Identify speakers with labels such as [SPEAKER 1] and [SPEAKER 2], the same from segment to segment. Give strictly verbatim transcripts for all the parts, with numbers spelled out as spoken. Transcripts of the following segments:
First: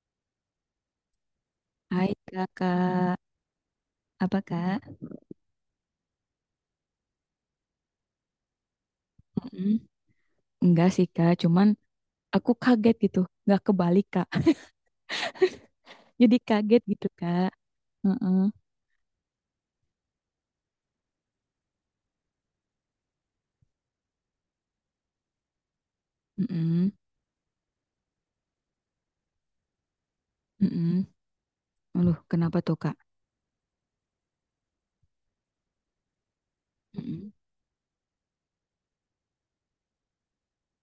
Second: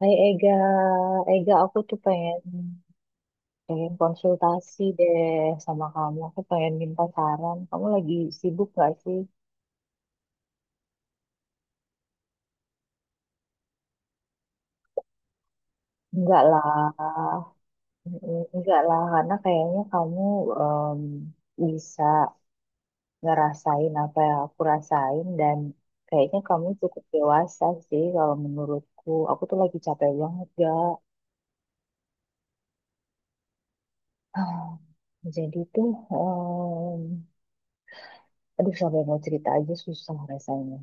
[SPEAKER 1] Hai Ega, Ega aku tuh
[SPEAKER 2] Hai
[SPEAKER 1] pengen
[SPEAKER 2] kakak,
[SPEAKER 1] pengen
[SPEAKER 2] apa
[SPEAKER 1] konsultasi
[SPEAKER 2] kak?
[SPEAKER 1] deh sama kamu. Aku pengen minta saran. Kamu lagi sibuk gak sih?
[SPEAKER 2] Mm, Enggak sih kak, cuman aku kaget gitu, nggak kebalik kak. Jadi
[SPEAKER 1] Enggak lah.
[SPEAKER 2] kaget gitu kak.
[SPEAKER 1] Mm,
[SPEAKER 2] Heeh.
[SPEAKER 1] enggak lah. Karena kayaknya kamu em, bisa ngerasain apa yang aku rasain dan kayaknya kamu
[SPEAKER 2] Mm-mm.
[SPEAKER 1] cukup dewasa sih kalau menurutku. Aku tuh lagi capek banget gak.
[SPEAKER 2] Mm-mm. Aduh, kenapa tuh kak?
[SPEAKER 1] Jadi tuh, em,
[SPEAKER 2] Mm-mm.
[SPEAKER 1] aduh sampai mau cerita aja susah rasanya.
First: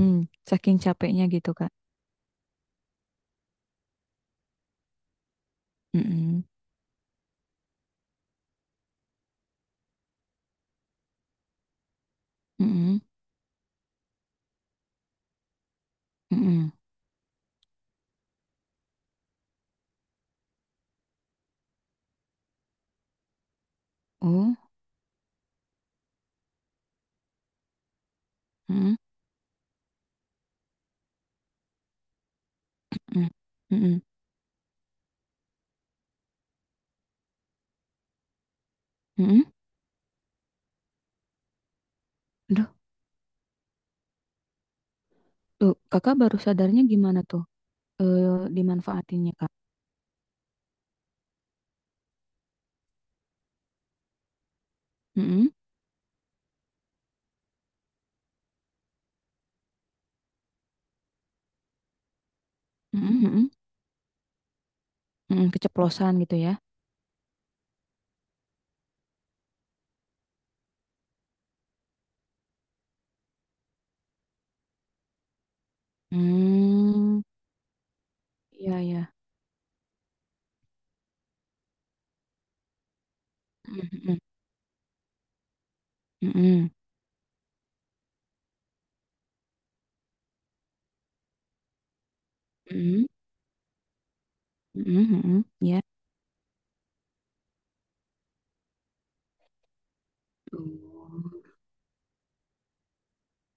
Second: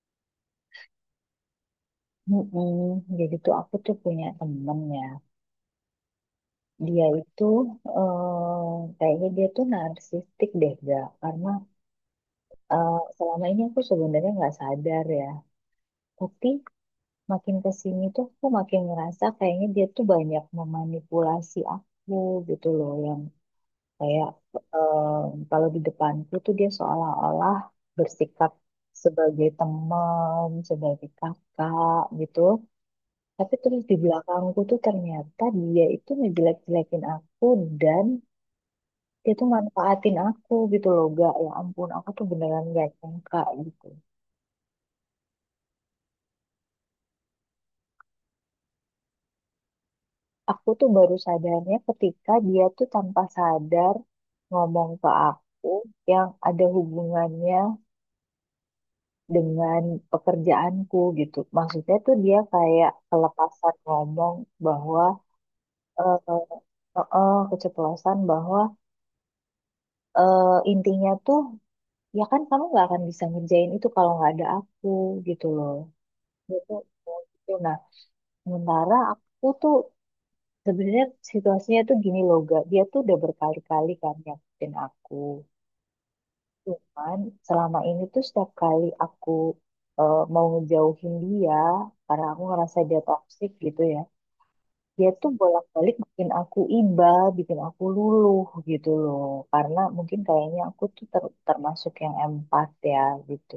[SPEAKER 2] Mm, Saking capeknya gitu kak.
[SPEAKER 1] Mm-mm. Jadi tuh aku tuh punya temen ya.
[SPEAKER 2] Mm-mm.
[SPEAKER 1] Dia itu eh, kayaknya dia tuh narsistik deh gak. Karena eh,
[SPEAKER 2] Mm-mm.
[SPEAKER 1] selama ini aku sebenarnya nggak sadar ya. Tapi
[SPEAKER 2] Mm-mm.
[SPEAKER 1] makin kesini tuh aku makin ngerasa kayaknya dia tuh banyak memanipulasi aku gitu loh. Yang kayak
[SPEAKER 2] Oh.
[SPEAKER 1] eh, kalau di depanku tuh dia seolah-olah bersikap
[SPEAKER 2] Mm-mm.
[SPEAKER 1] sebagai teman, sebagai kakak gitu.
[SPEAKER 2] Mm-mm.
[SPEAKER 1] Tapi terus di
[SPEAKER 2] Mm-mm.
[SPEAKER 1] belakangku tuh ternyata dia itu ngejelek-jelekin aku dan dia
[SPEAKER 2] Mm-mm.
[SPEAKER 1] tuh manfaatin aku gitu loh gak. Ya ampun aku tuh beneran
[SPEAKER 2] Aduh,
[SPEAKER 1] gak nyangka gitu.
[SPEAKER 2] tuh kakak baru sadarnya gimana tuh? Eh, dimanfaatinnya kak?
[SPEAKER 1] Aku tuh baru sadarnya ketika dia tuh tanpa sadar ngomong ke
[SPEAKER 2] Mm-mm.
[SPEAKER 1] aku yang ada hubungannya dengan pekerjaanku gitu. Maksudnya tuh dia kayak
[SPEAKER 2] Mm-mm. Mm-mm.
[SPEAKER 1] kelepasan ngomong bahwa
[SPEAKER 2] Mm-mm. Keceplosan
[SPEAKER 1] eh
[SPEAKER 2] gitu ya?
[SPEAKER 1] eh, eh, keceplosan bahwa, eh, intinya tuh ya kan kamu nggak akan bisa ngerjain itu kalau nggak ada aku gitu loh itu
[SPEAKER 2] Hmm,
[SPEAKER 1] gitu. Nah,
[SPEAKER 2] iya
[SPEAKER 1] sementara
[SPEAKER 2] ya.
[SPEAKER 1] aku tuh sebenarnya situasinya tuh gini loh gak, dia tuh udah berkali-kali kan
[SPEAKER 2] Mm-mm.
[SPEAKER 1] nyakitin aku
[SPEAKER 2] Mm-mm.
[SPEAKER 1] cuman selama ini tuh setiap kali aku eh, mau ngejauhin dia karena aku ngerasa dia
[SPEAKER 2] Mhm,
[SPEAKER 1] toksik gitu ya, dia
[SPEAKER 2] mhm,
[SPEAKER 1] tuh
[SPEAKER 2] mhm, ya.
[SPEAKER 1] bolak-balik bikin aku iba bikin aku luluh gitu loh karena mungkin kayaknya aku tuh
[SPEAKER 2] Oh,
[SPEAKER 1] ter- termasuk yang empat ya gitu.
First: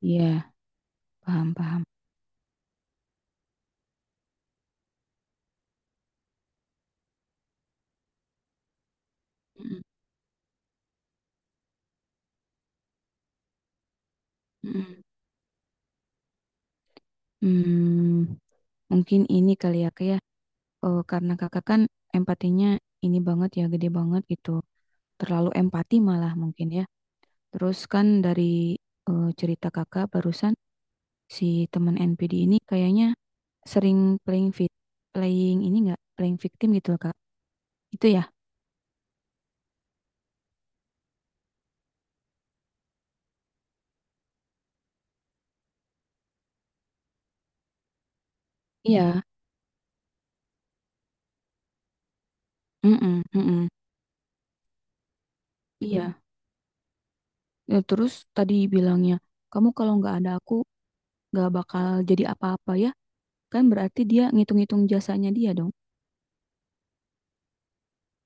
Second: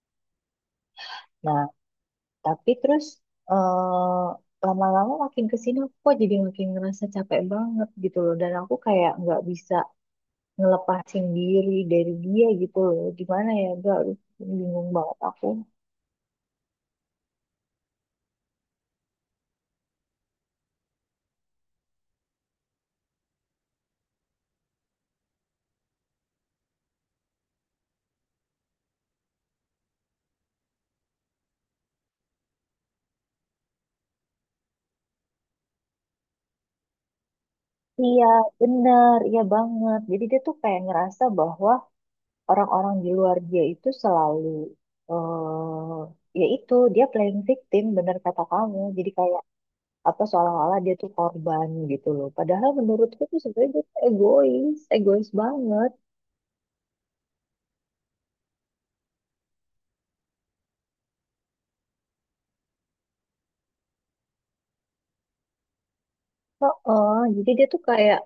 [SPEAKER 2] iya, paham,
[SPEAKER 1] Nah,
[SPEAKER 2] paham.
[SPEAKER 1] tapi terus eh, lama-lama makin kesini aku kok jadi makin ngerasa capek banget gitu loh. Dan aku kayak nggak bisa
[SPEAKER 2] Mhm,
[SPEAKER 1] ngelepasin diri dari dia gitu loh. Gimana ya, gak, bingung
[SPEAKER 2] mhm.
[SPEAKER 1] banget aku.
[SPEAKER 2] Hmm, mungkin ini kali ya, Kak, ya. Eh, karena kakak kan empatinya ini banget ya, gede banget gitu. Terlalu empati malah mungkin ya. Terus kan dari eh, cerita kakak barusan si teman N P D ini kayaknya sering playing fit, playing ini enggak, playing victim gitu, Kak. Itu ya?
[SPEAKER 1] Iya, bener, iya banget. Jadi dia tuh kayak ngerasa bahwa orang-orang di luar dia itu selalu, eh ya itu, dia playing victim, bener kata kamu. Jadi
[SPEAKER 2] Iya.
[SPEAKER 1] kayak atau seolah-olah dia tuh korban gitu loh. Padahal menurutku
[SPEAKER 2] Mm-mm,
[SPEAKER 1] tuh
[SPEAKER 2] mm-mm.
[SPEAKER 1] sebenarnya dia tuh egois, egois banget.
[SPEAKER 2] Iya. Ya, terus tadi bilangnya, kamu kalau nggak ada aku nggak bakal jadi apa-apa ya. Kan berarti dia ngitung-ngitung jasanya dia dong.
[SPEAKER 1] Oh jadi dia tuh kayak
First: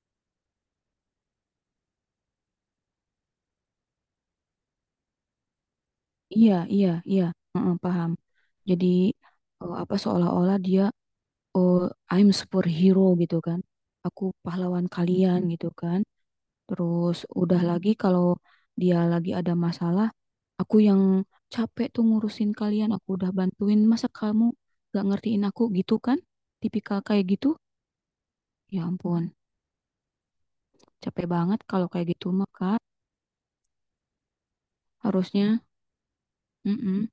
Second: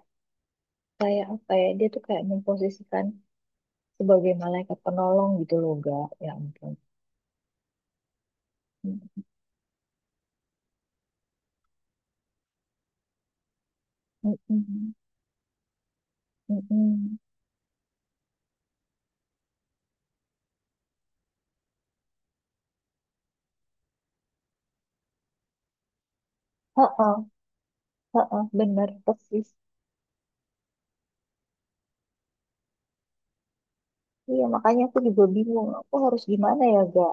[SPEAKER 1] kayak apa ya? Dia tuh kayak memposisikan sebagai malaikat penolong gitu loh, gak? Ya
[SPEAKER 2] Iya,
[SPEAKER 1] ampun.
[SPEAKER 2] iya, iya. Heeh, paham. Jadi eh, apa seolah-olah dia oh I'm superhero gitu kan. Aku pahlawan
[SPEAKER 1] Mm-mm,
[SPEAKER 2] kalian gitu kan. Terus
[SPEAKER 1] mm-mm.
[SPEAKER 2] udah lagi kalau dia lagi ada masalah, aku yang capek tuh ngurusin kalian, aku udah bantuin, masa kamu gak ngertiin aku gitu kan? Tipikal
[SPEAKER 1] Heeh,
[SPEAKER 2] kayak gitu?
[SPEAKER 1] heeh,
[SPEAKER 2] Ya
[SPEAKER 1] bener
[SPEAKER 2] ampun,
[SPEAKER 1] persis.
[SPEAKER 2] capek banget kalau kayak gitu mah Kak,
[SPEAKER 1] Iya, makanya aku juga
[SPEAKER 2] harusnya.
[SPEAKER 1] bingung. Aku harus gimana ya,
[SPEAKER 2] Mm-mm.
[SPEAKER 1] gak?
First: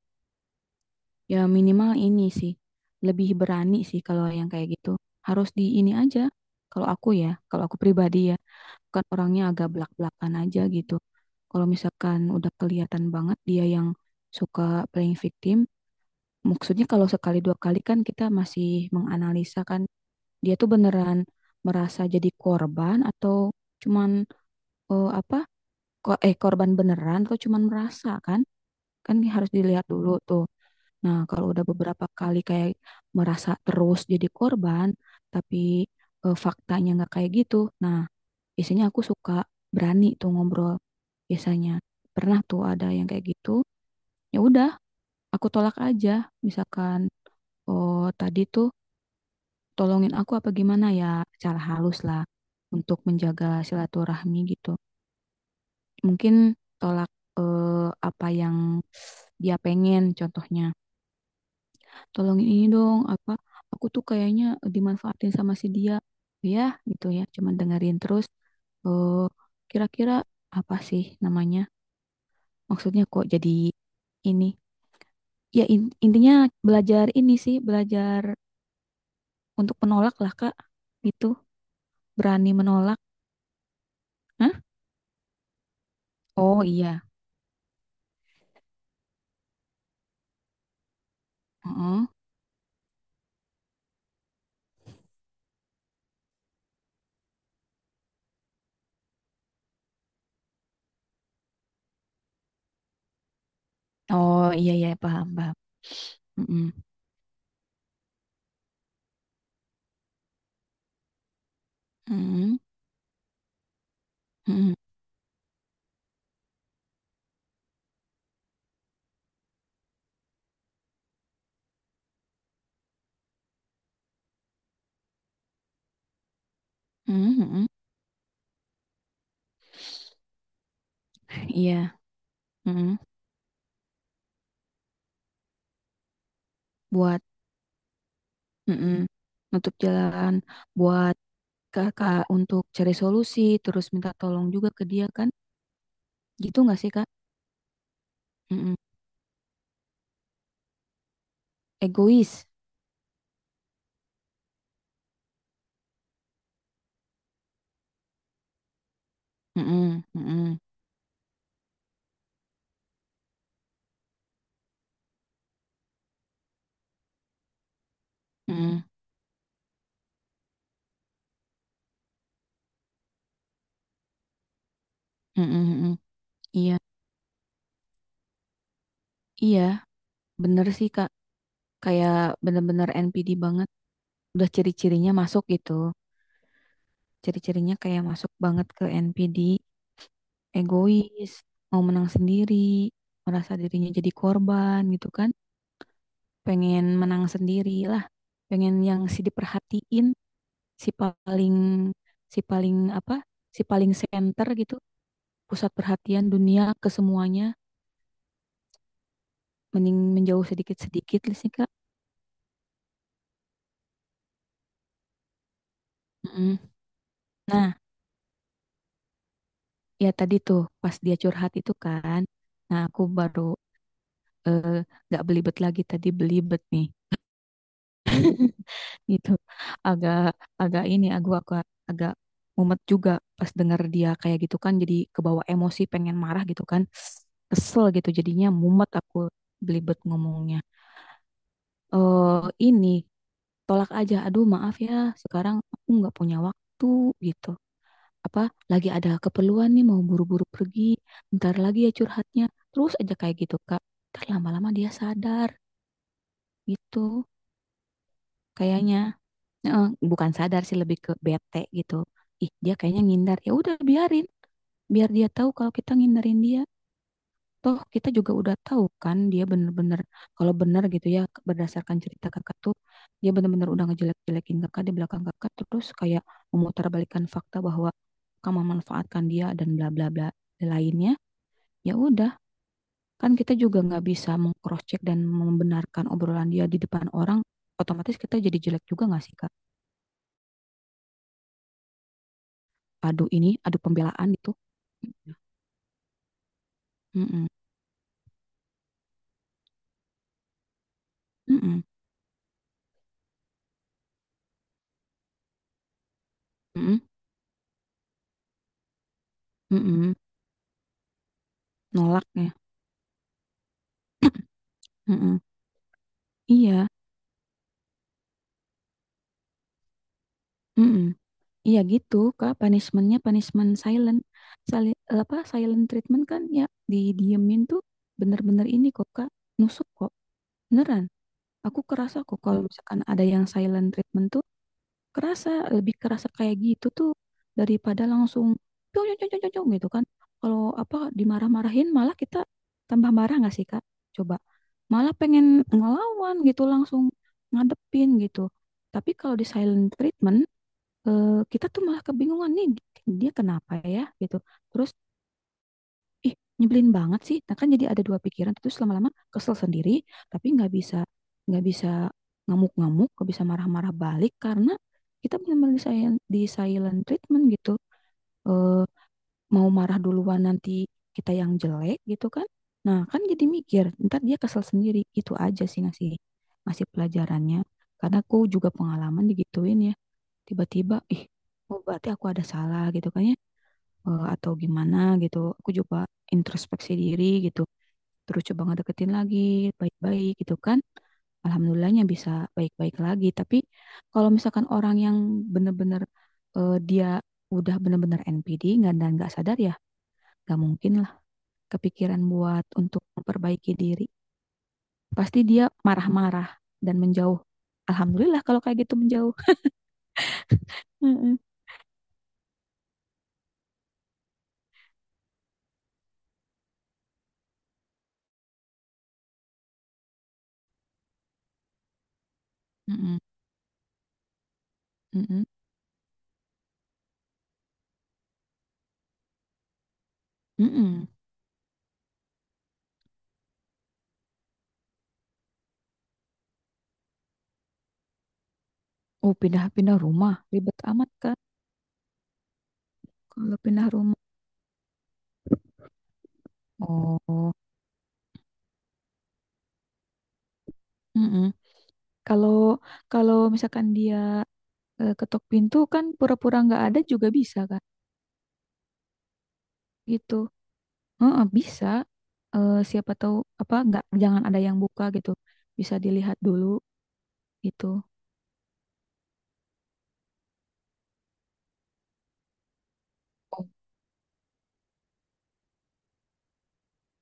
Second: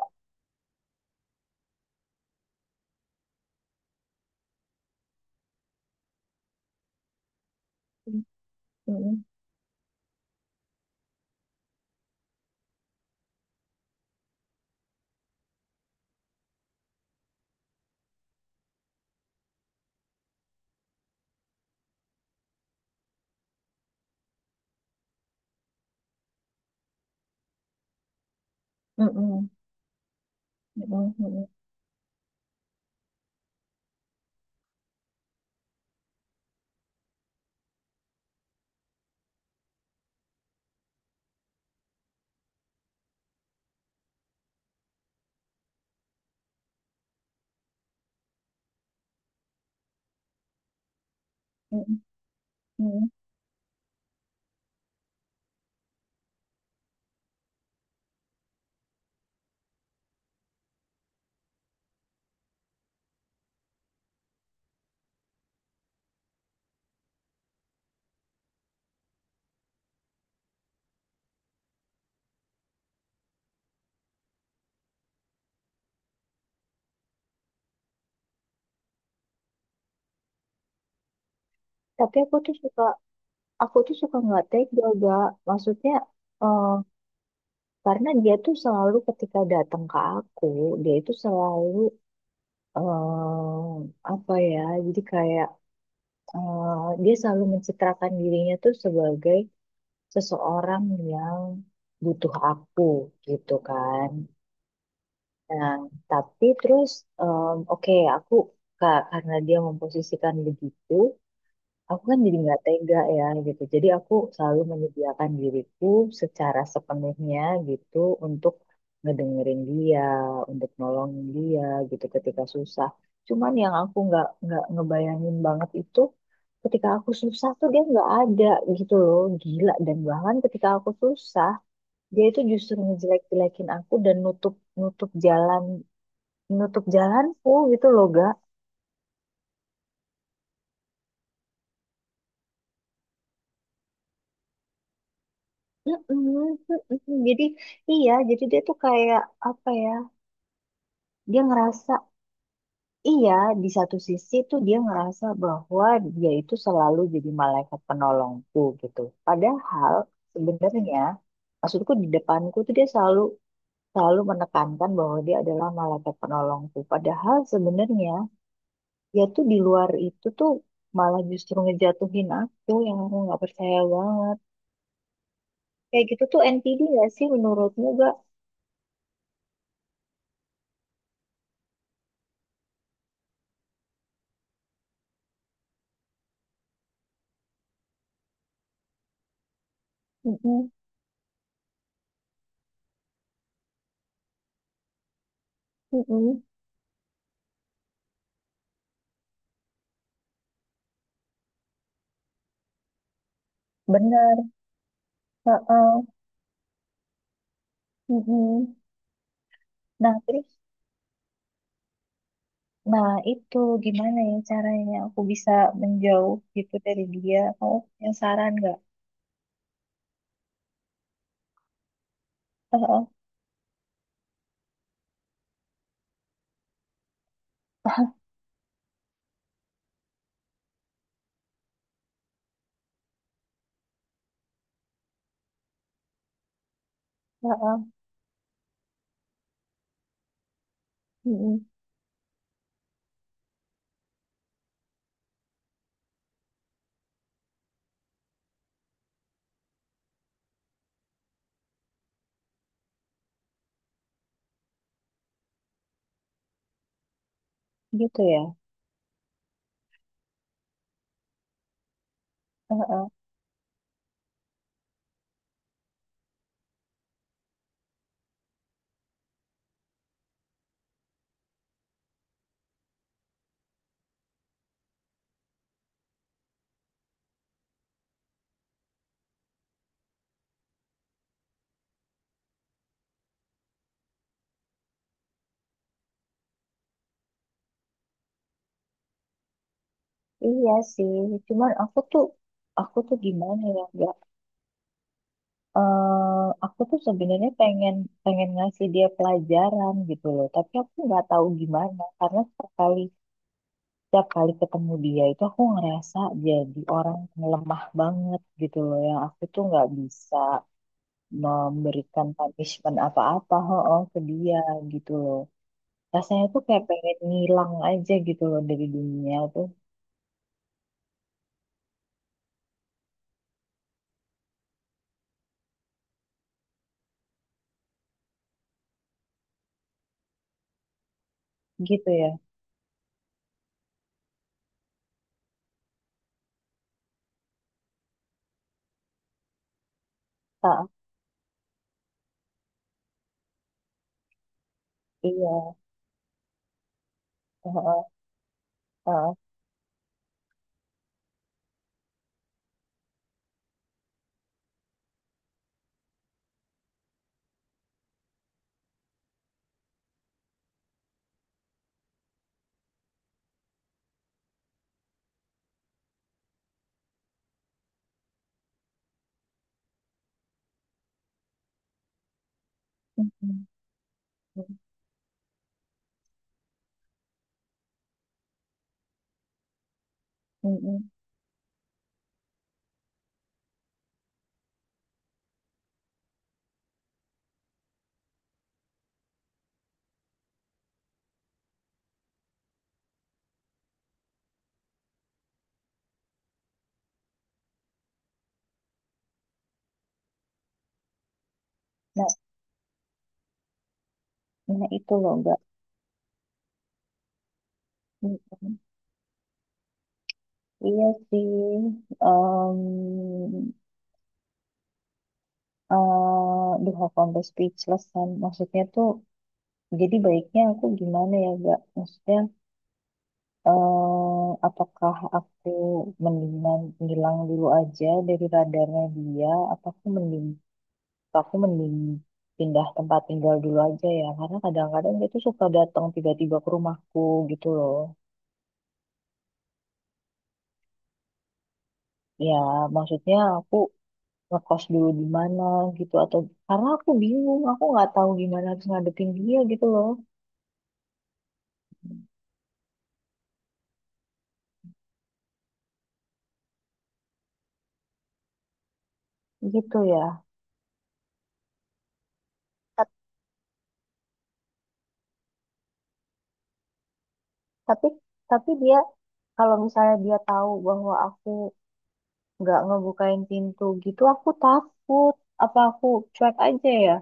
[SPEAKER 2] Ya minimal ini sih, lebih berani sih kalau yang kayak gitu. Harus di ini aja, kalau aku ya, kalau aku pribadi ya, kan
[SPEAKER 1] Mm-mm,
[SPEAKER 2] orangnya agak belak-belakan aja gitu. Kalau misalkan udah kelihatan banget dia yang suka playing victim, maksudnya kalau sekali dua kali kan kita masih menganalisa kan, dia tuh beneran merasa jadi korban atau cuman eh, apa, ko- eh korban beneran atau cuman merasa kan, kan
[SPEAKER 1] mm-mm,
[SPEAKER 2] harus dilihat dulu tuh.
[SPEAKER 1] mm-mm,
[SPEAKER 2] Nah, kalau
[SPEAKER 1] mm-mm,
[SPEAKER 2] udah beberapa kali kayak merasa terus jadi korban, tapi eh, faktanya nggak kayak gitu. Nah, biasanya aku suka berani tuh ngobrol. Biasanya pernah tuh ada yang kayak gitu. Ya udah, aku tolak aja. Misalkan, oh tadi tuh tolongin aku apa gimana ya, secara halus
[SPEAKER 1] mm-mm,
[SPEAKER 2] lah untuk
[SPEAKER 1] mm-mm.
[SPEAKER 2] menjaga silaturahmi gitu. Mungkin tolak eh, apa yang dia pengen, contohnya. Tolongin ini dong apa aku tuh kayaknya dimanfaatin sama si dia ya gitu ya cuman dengerin terus eh kira-kira apa sih namanya maksudnya kok jadi ini ya in- intinya belajar ini sih belajar untuk menolak lah Kak gitu
[SPEAKER 1] Tapi aku
[SPEAKER 2] berani
[SPEAKER 1] tuh suka,
[SPEAKER 2] menolak.
[SPEAKER 1] aku tuh suka nggak
[SPEAKER 2] Hah?
[SPEAKER 1] tega, gak? Maksudnya,
[SPEAKER 2] Oh
[SPEAKER 1] eh,
[SPEAKER 2] iya.
[SPEAKER 1] karena dia tuh selalu ketika datang ke aku, dia itu selalu,
[SPEAKER 2] Heeh.
[SPEAKER 1] em, apa ya, jadi kayak, eh, dia selalu mencitrakan dirinya tuh sebagai seseorang yang butuh aku gitu kan.
[SPEAKER 2] Oh iya iya paham paham.
[SPEAKER 1] Nah, tapi
[SPEAKER 2] Mm-mm.
[SPEAKER 1] terus, em, oke aku, ka- karena dia memposisikan begitu, aku kan jadi
[SPEAKER 2] Mm-mm.
[SPEAKER 1] nggak tega ya gitu. Jadi aku selalu
[SPEAKER 2] Mm-mm.
[SPEAKER 1] menyediakan diriku secara sepenuhnya gitu untuk ngedengerin dia, untuk nolongin dia gitu ketika susah. Cuman yang aku nggak nggak ngebayangin banget itu ketika aku susah tuh
[SPEAKER 2] Mm-mm.
[SPEAKER 1] dia nggak ada gitu loh, gila. Dan bahkan ketika aku susah
[SPEAKER 2] Iya.
[SPEAKER 1] dia itu justru
[SPEAKER 2] Mm-mm.
[SPEAKER 1] ngejelek-jelekin aku dan nutup nutup jalan nutup
[SPEAKER 2] Buat
[SPEAKER 1] jalanku gitu loh, Ga.
[SPEAKER 2] mm-mm. Nutup jalan buat kakak untuk cari solusi terus minta tolong juga ke dia kan
[SPEAKER 1] Mm-mm,
[SPEAKER 2] gitu nggak sih kak.
[SPEAKER 1] mm-mm. Jadi iya, jadi dia tuh
[SPEAKER 2] Mm-mm.
[SPEAKER 1] kayak apa ya? Dia ngerasa
[SPEAKER 2] Egois.
[SPEAKER 1] iya, di satu sisi tuh dia ngerasa bahwa dia itu selalu jadi malaikat penolongku gitu. Padahal
[SPEAKER 2] Mm-mm, mm-mm,
[SPEAKER 1] sebenarnya maksudku di depanku tuh dia selalu selalu menekankan bahwa dia adalah malaikat penolongku. Padahal sebenarnya
[SPEAKER 2] mm-mm,
[SPEAKER 1] dia tuh di luar itu tuh malah justru ngejatuhin aku yang aku nggak percaya banget.
[SPEAKER 2] mm-mm, mm-mm.
[SPEAKER 1] Kayak gitu tuh
[SPEAKER 2] Iya,
[SPEAKER 1] N P D gak sih menurutmu gak?
[SPEAKER 2] iya, bener sih kak, kayak bener-bener N P D banget, udah ciri-cirinya masuk gitu, ciri-cirinya kayak masuk banget ke N P D.
[SPEAKER 1] Mm-mm,
[SPEAKER 2] Egois, mau menang sendiri, merasa dirinya jadi korban gitu kan,
[SPEAKER 1] mm-mm.
[SPEAKER 2] pengen menang sendiri lah, pengen yang si diperhatiin, si paling, si paling apa, si paling center
[SPEAKER 1] Bener,
[SPEAKER 2] gitu, pusat
[SPEAKER 1] heeh,
[SPEAKER 2] perhatian dunia ke semuanya.
[SPEAKER 1] mm-mm.
[SPEAKER 2] Mending
[SPEAKER 1] Nah,
[SPEAKER 2] menjauh
[SPEAKER 1] terus,
[SPEAKER 2] sedikit-sedikit lah sih Kak.
[SPEAKER 1] nah itu gimana ya caranya aku bisa menjauh
[SPEAKER 2] Mm.
[SPEAKER 1] gitu dari dia?
[SPEAKER 2] Nah
[SPEAKER 1] Kamu punya saran nggak?
[SPEAKER 2] ya tadi tuh pas dia curhat itu kan nah aku
[SPEAKER 1] Heeh,
[SPEAKER 2] baru eh, nggak belibet lagi tadi belibet nih gitu agak agak ini aku aku agak mumet juga pas dengar dia kayak gitu kan jadi kebawa emosi pengen marah gitu kan
[SPEAKER 1] heeh,
[SPEAKER 2] kesel gitu jadinya mumet aku belibet ngomongnya
[SPEAKER 1] mm-mm.
[SPEAKER 2] eh ini tolak aja aduh maaf ya sekarang aku nggak punya waktu gitu apa lagi ada keperluan nih mau buru-buru pergi ntar lagi ya curhatnya terus aja kayak gitu Kak ntar lama-lama dia sadar gitu
[SPEAKER 1] Gitu ya.
[SPEAKER 2] kayaknya. Eh, bukan sadar sih lebih ke bete gitu, ih dia kayaknya
[SPEAKER 1] Heeh.
[SPEAKER 2] ngindar ya udah biarin biar dia tahu kalau kita ngindarin dia. Toh kita juga udah tahu kan dia bener-bener, kalau bener gitu ya berdasarkan cerita kakak tuh dia bener-bener udah ngejelek-jelekin kakak di belakang kakak terus kayak memutarbalikkan fakta bahwa kamu memanfaatkan dia dan bla bla bla lainnya. Ya udah, kan kita juga nggak bisa mengcross check dan membenarkan obrolan dia di depan orang. Otomatis kita jadi jelek juga nggak sih kak?
[SPEAKER 1] Iya sih, cuman aku tuh, aku tuh
[SPEAKER 2] Adu ini,
[SPEAKER 1] gimana
[SPEAKER 2] adu
[SPEAKER 1] ya nggak?
[SPEAKER 2] pembelaan itu.
[SPEAKER 1] Eh aku tuh
[SPEAKER 2] Mm-mm.
[SPEAKER 1] sebenarnya pengen pengen ngasih dia pelajaran gitu loh, tapi aku nggak tahu
[SPEAKER 2] Mm-mm.
[SPEAKER 1] gimana karena sekali setiap kali ketemu dia itu aku ngerasa jadi
[SPEAKER 2] Mm-mm.
[SPEAKER 1] orang yang lemah banget gitu loh. Yang aku tuh nggak
[SPEAKER 2] Mm-mm.
[SPEAKER 1] bisa
[SPEAKER 2] Nolak
[SPEAKER 1] memberikan
[SPEAKER 2] ya.
[SPEAKER 1] punishment apa-apa, oh, ke dia gitu loh.
[SPEAKER 2] Mm-mm.
[SPEAKER 1] Rasanya tuh kayak
[SPEAKER 2] Iya.
[SPEAKER 1] pengen ngilang aja gitu loh dari dunia tuh.
[SPEAKER 2] Mm-mm. Iya gitu, Kak. Punishment-nya punishment silent. Sali- apa silent treatment kan ya didiemin tuh bener-bener ini kok, Kak. Nusuk kok. Beneran. Aku
[SPEAKER 1] Gitu
[SPEAKER 2] kerasa
[SPEAKER 1] ya.
[SPEAKER 2] kok kalau misalkan ada yang silent treatment tuh kerasa lebih kerasa kayak gitu tuh daripada langsung "Pyong, pyong, pyong, pyong, pyong," gitu kan. Kalau
[SPEAKER 1] Ah,
[SPEAKER 2] apa dimarah-marahin malah kita tambah marah nggak sih, Kak? Coba. Malah pengen
[SPEAKER 1] iya.
[SPEAKER 2] ngelawan gitu langsung
[SPEAKER 1] Heeh,
[SPEAKER 2] ngadepin gitu. Tapi
[SPEAKER 1] heeh.
[SPEAKER 2] kalau di silent treatment eh, kita tuh malah kebingungan nih dia kenapa ya gitu terus ih nyebelin banget sih nah kan jadi ada dua pikiran terus lama-lama kesel sendiri tapi nggak bisa nggak bisa ngamuk-ngamuk nggak bisa marah-marah balik karena kita benar-benar di silent, di silent treatment gitu. Eh, mau marah duluan nanti kita yang jelek gitu kan nah kan jadi
[SPEAKER 1] Mm-mm,
[SPEAKER 2] mikir ntar dia kesel sendiri itu aja sih ngasih ngasih pelajarannya karena aku juga pengalaman digituin tiba-tiba
[SPEAKER 1] mm-mm.
[SPEAKER 2] ih oh berarti aku ada salah gitu kan ya. Eh, atau gimana gitu aku coba introspeksi diri gitu terus coba ngedeketin lagi baik-baik gitu kan alhamdulillahnya bisa baik-baik lagi tapi kalau misalkan orang yang bener-bener eh, dia udah bener-bener N P D nggak dan nggak sadar ya nggak mungkin lah kepikiran
[SPEAKER 1] Nah,
[SPEAKER 2] buat untuk memperbaiki diri
[SPEAKER 1] nah itu loh
[SPEAKER 2] pasti
[SPEAKER 1] enggak.
[SPEAKER 2] dia marah-marah dan menjauh alhamdulillah kalau kayak gitu menjauh.
[SPEAKER 1] Iya
[SPEAKER 2] Mm-mm.
[SPEAKER 1] sih. Um, eh Duh, aku sampai speechless kan. Maksudnya tuh jadi baiknya aku gimana ya, Gak? Maksudnya,
[SPEAKER 2] Mm-mm,
[SPEAKER 1] eh, apakah
[SPEAKER 2] mm-mm,
[SPEAKER 1] aku mendingan ngilang dulu aja dari radarnya dia? Apa aku mending,
[SPEAKER 2] mm-mm.
[SPEAKER 1] apa aku mending pindah tempat tinggal dulu aja ya? Karena kadang-kadang dia tuh suka datang tiba-tiba ke rumahku gitu loh.
[SPEAKER 2] Oh, pindah-pindah rumah. Ribet amat kan
[SPEAKER 1] Ya, maksudnya
[SPEAKER 2] kalau
[SPEAKER 1] aku
[SPEAKER 2] pindah rumah.
[SPEAKER 1] ngekos dulu di mana gitu atau karena aku
[SPEAKER 2] Oh,
[SPEAKER 1] bingung, aku nggak tahu gimana harus ngadepin dia gitu loh.
[SPEAKER 2] mm-mm. Kalau kalau misalkan dia eh, ketok pintu kan pura-pura nggak ada juga bisa kan?
[SPEAKER 1] Gitu ya.
[SPEAKER 2] Gitu. Heeh, bisa. Eh,
[SPEAKER 1] Ta-
[SPEAKER 2] siapa tahu apa nggak jangan ada yang buka gitu. Bisa dilihat dulu gitu.
[SPEAKER 1] Tapi tapi dia, kalau misalnya dia tahu bahwa aku nggak ngebukain
[SPEAKER 2] Oh.
[SPEAKER 1] pintu gitu aku takut, apa aku cuek aja ya.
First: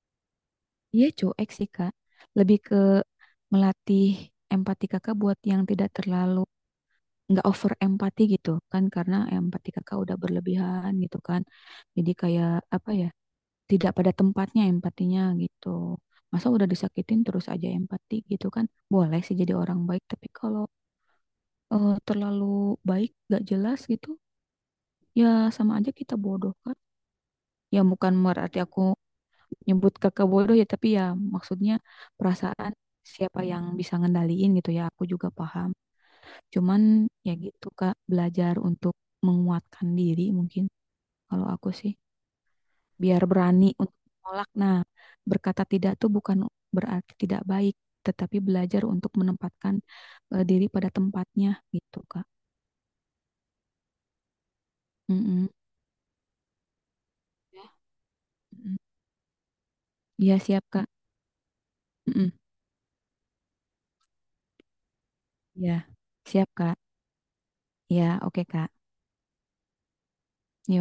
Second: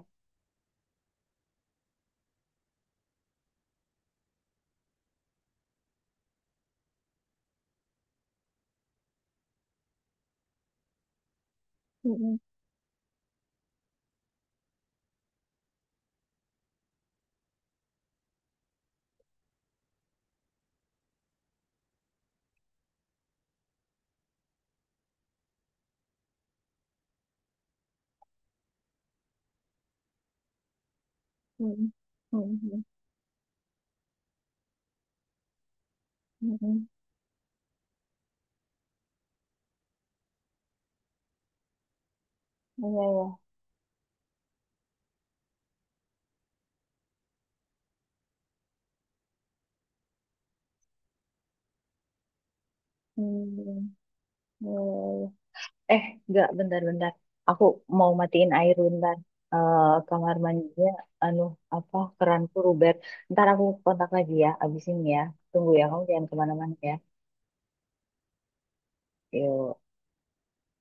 [SPEAKER 2] Iya cuek sih Kak. Lebih ke melatih empati Kakak buat yang tidak terlalu nggak over empati gitu kan karena empati Kakak udah berlebihan gitu kan. Jadi
[SPEAKER 1] Mm-mm,
[SPEAKER 2] kayak apa ya? Tidak pada tempatnya empatinya gitu. Masa udah disakitin terus aja empati gitu kan. Boleh sih jadi orang baik, tapi kalau eh, terlalu baik gak jelas gitu, ya sama aja kita bodoh kan. Ya bukan berarti aku nyebut kakak bodoh ya, tapi ya maksudnya
[SPEAKER 1] mm-mm,
[SPEAKER 2] perasaan
[SPEAKER 1] mm-mm,
[SPEAKER 2] siapa yang bisa ngendaliin gitu ya, aku juga paham. Cuman
[SPEAKER 1] mm-mm.
[SPEAKER 2] ya gitu Kak, belajar untuk menguatkan diri mungkin kalau aku sih.
[SPEAKER 1] Iya
[SPEAKER 2] Biar
[SPEAKER 1] ya.
[SPEAKER 2] berani untuk menolak. Nah, berkata tidak tuh bukan berarti tidak baik, tetapi belajar untuk menempatkan eh, diri pada tempatnya gitu, Kak.
[SPEAKER 1] Hmm, iya, iya, iya.
[SPEAKER 2] Mm-mm.
[SPEAKER 1] eh nggak bentar-bentar,
[SPEAKER 2] Ya,
[SPEAKER 1] aku mau matiin air
[SPEAKER 2] mm-mm.
[SPEAKER 1] bentar. Eh, kamar
[SPEAKER 2] Iya, siap, Kak.
[SPEAKER 1] mandinya anu apa
[SPEAKER 2] Mm-mm.
[SPEAKER 1] keranku Ruber, ntar aku kontak lagi ya abis ini ya, tunggu
[SPEAKER 2] Ya,
[SPEAKER 1] ya kamu jangan
[SPEAKER 2] siap,
[SPEAKER 1] kemana-mana
[SPEAKER 2] Kak.
[SPEAKER 1] ya.
[SPEAKER 2] Ya, oke, Kak.
[SPEAKER 1] Yuk.
[SPEAKER 2] Yuk.